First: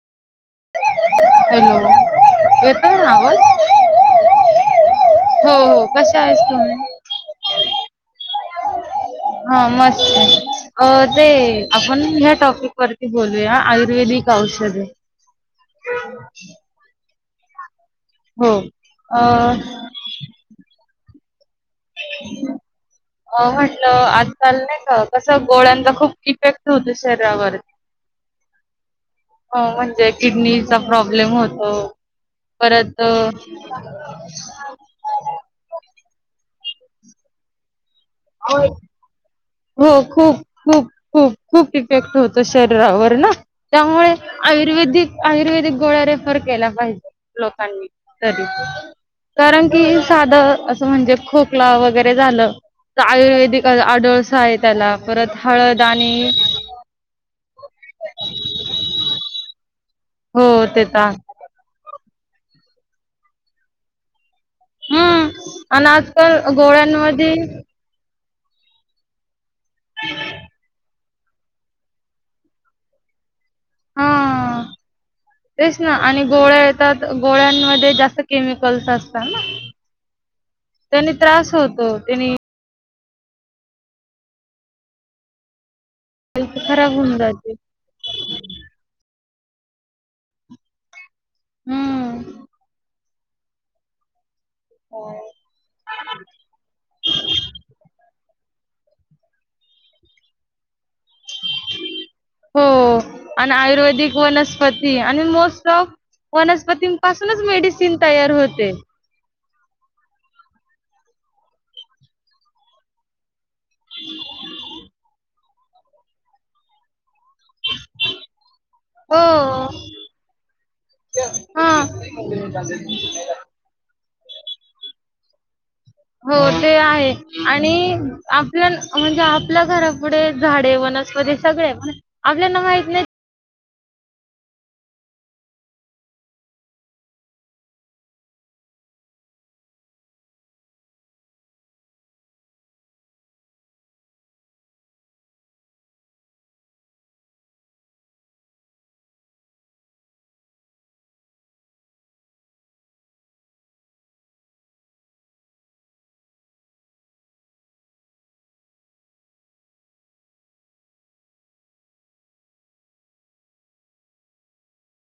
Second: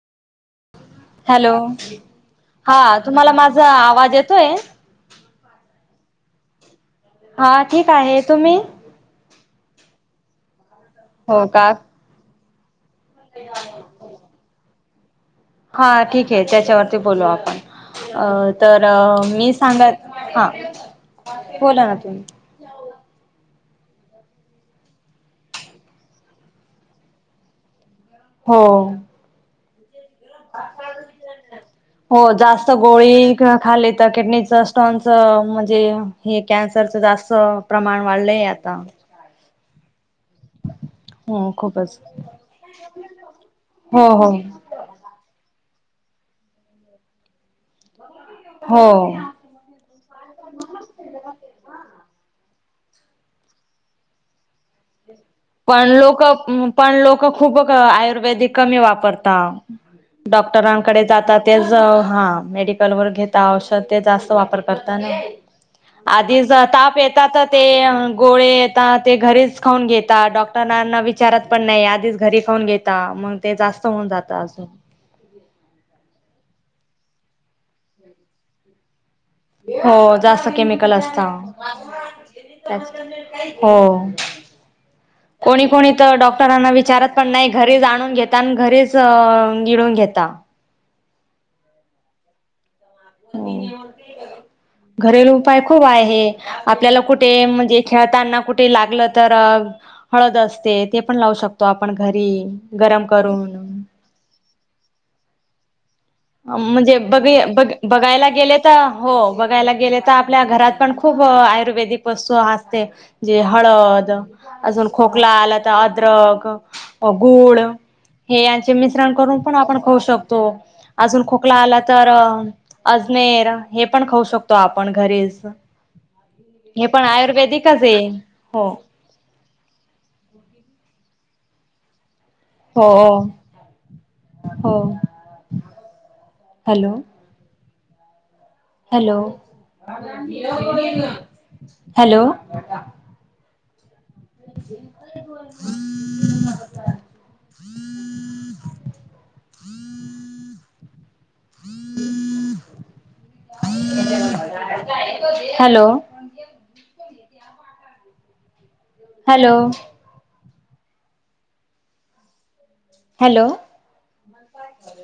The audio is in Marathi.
हॅलो हा येतोय ना तुम्हाला आवाज माझा आवाज येतोय हो हो कशा आहेस तुम्ही हा ठीक आहे तुम्ही. हा मस् अ ते हो का आपण घ्या टक वरती बोलूया आयुर्वेदिक औषधे हा ठीकआहे त्याच्यावरती बोलू आपण नाही ग हो अ तर अ मी सांगाल हा काय बोलाना तुम्ही अ म्हटलं आजकाल नाहीका कस गोळ्यांचा खूप इफेक्ट होतो शरीरावर हो.. हो म्हणजे? किडनीचा प्रॉब्लेम होतो हो जास्त परत अ, गोळी खाल्ली तर किडनीच स्टोनच म्हणजे हे कॅन्सरचं जास्त अ प्रमाण वाळलय आता हो खूप खूप खूप. हो खूप खूपच इफेक्ट होत शरीरावर ना हो त्यामुळे हो आयुर्वेदिक आयुर्वेदिक गोळ्या रेफर केल्या पाहिजे लोकांनी तरी हो कारण की ही साधं असं म्हणजे खोकला वगैरे झालं का आयुर्वेदिक आढळसा आहे त्याला परत हळद पण लोक आणि हम पण लोक खूपक आयुर्वेदिक कमी वापरता हो ते डॉक्टरांकडे तर जाता तेज हा मेडिकल वर घेता औषध ते जास्त वापर [unintelligible] करताना हम्म आणि आजकाल आधी ज ताप गोळ्यांमध्ये येतात ते गोळे येतात ते घरीच खाऊन घे त्या डॉक्टरांना विचारत पण नाही आधीच घरी खाऊन घेता मग ते जास्त हा होऊन जातं अजून. तेच ना आणि गोळ्या येतात गोळ्यांमध्ये जास्त केमिकल्स अस हो, जास्त केमिकल असता त्रास होतो त्याने त्याच्या हो, कोणी कोणी तर डॉक्टरांना खराब विचारत होऊन पण नाही, जाते घरीच आणून घेता आणि घरीच गिळून घेता हम्म. हो. घरेलू उपाय खूप आहे, आपल्याला कुटे म्हणजे खेळताना कुट ते लागलं तर अ हळद असते. ते पण लावू शकतो आपण घरी हो, गरम करून आन आयुर्वेदिक वनस्पती आणि मोस्ट ऑफ अं म्हणजे बबे वनस्पतींपासूनच बग मेडिसिन बघायला तयार गेले, होते तर हो बघायला गेले तर आपल्या घरात पण खु खूप आयुर्वेदिक वस्तू आसते. जे हळद अजून खोकला आला त अद्रक अ गुड हे याचे मिश्रण हो करून पण आपण खाऊ शकतो. अजून खोकला आला, हा तर अजमेर हे पण खाऊ शकतो आपण [unintelligible] हो ते हे पण आहे आणि आयुर्वेदिकच आहे आपल्या हो. अ म्हणजे आपल्या घरापुढे झाडे वनस्पती सगळे म्हण आपल्यांना माहित हो नाही हो, hello! Hello hello! Hello! Hello! Hello!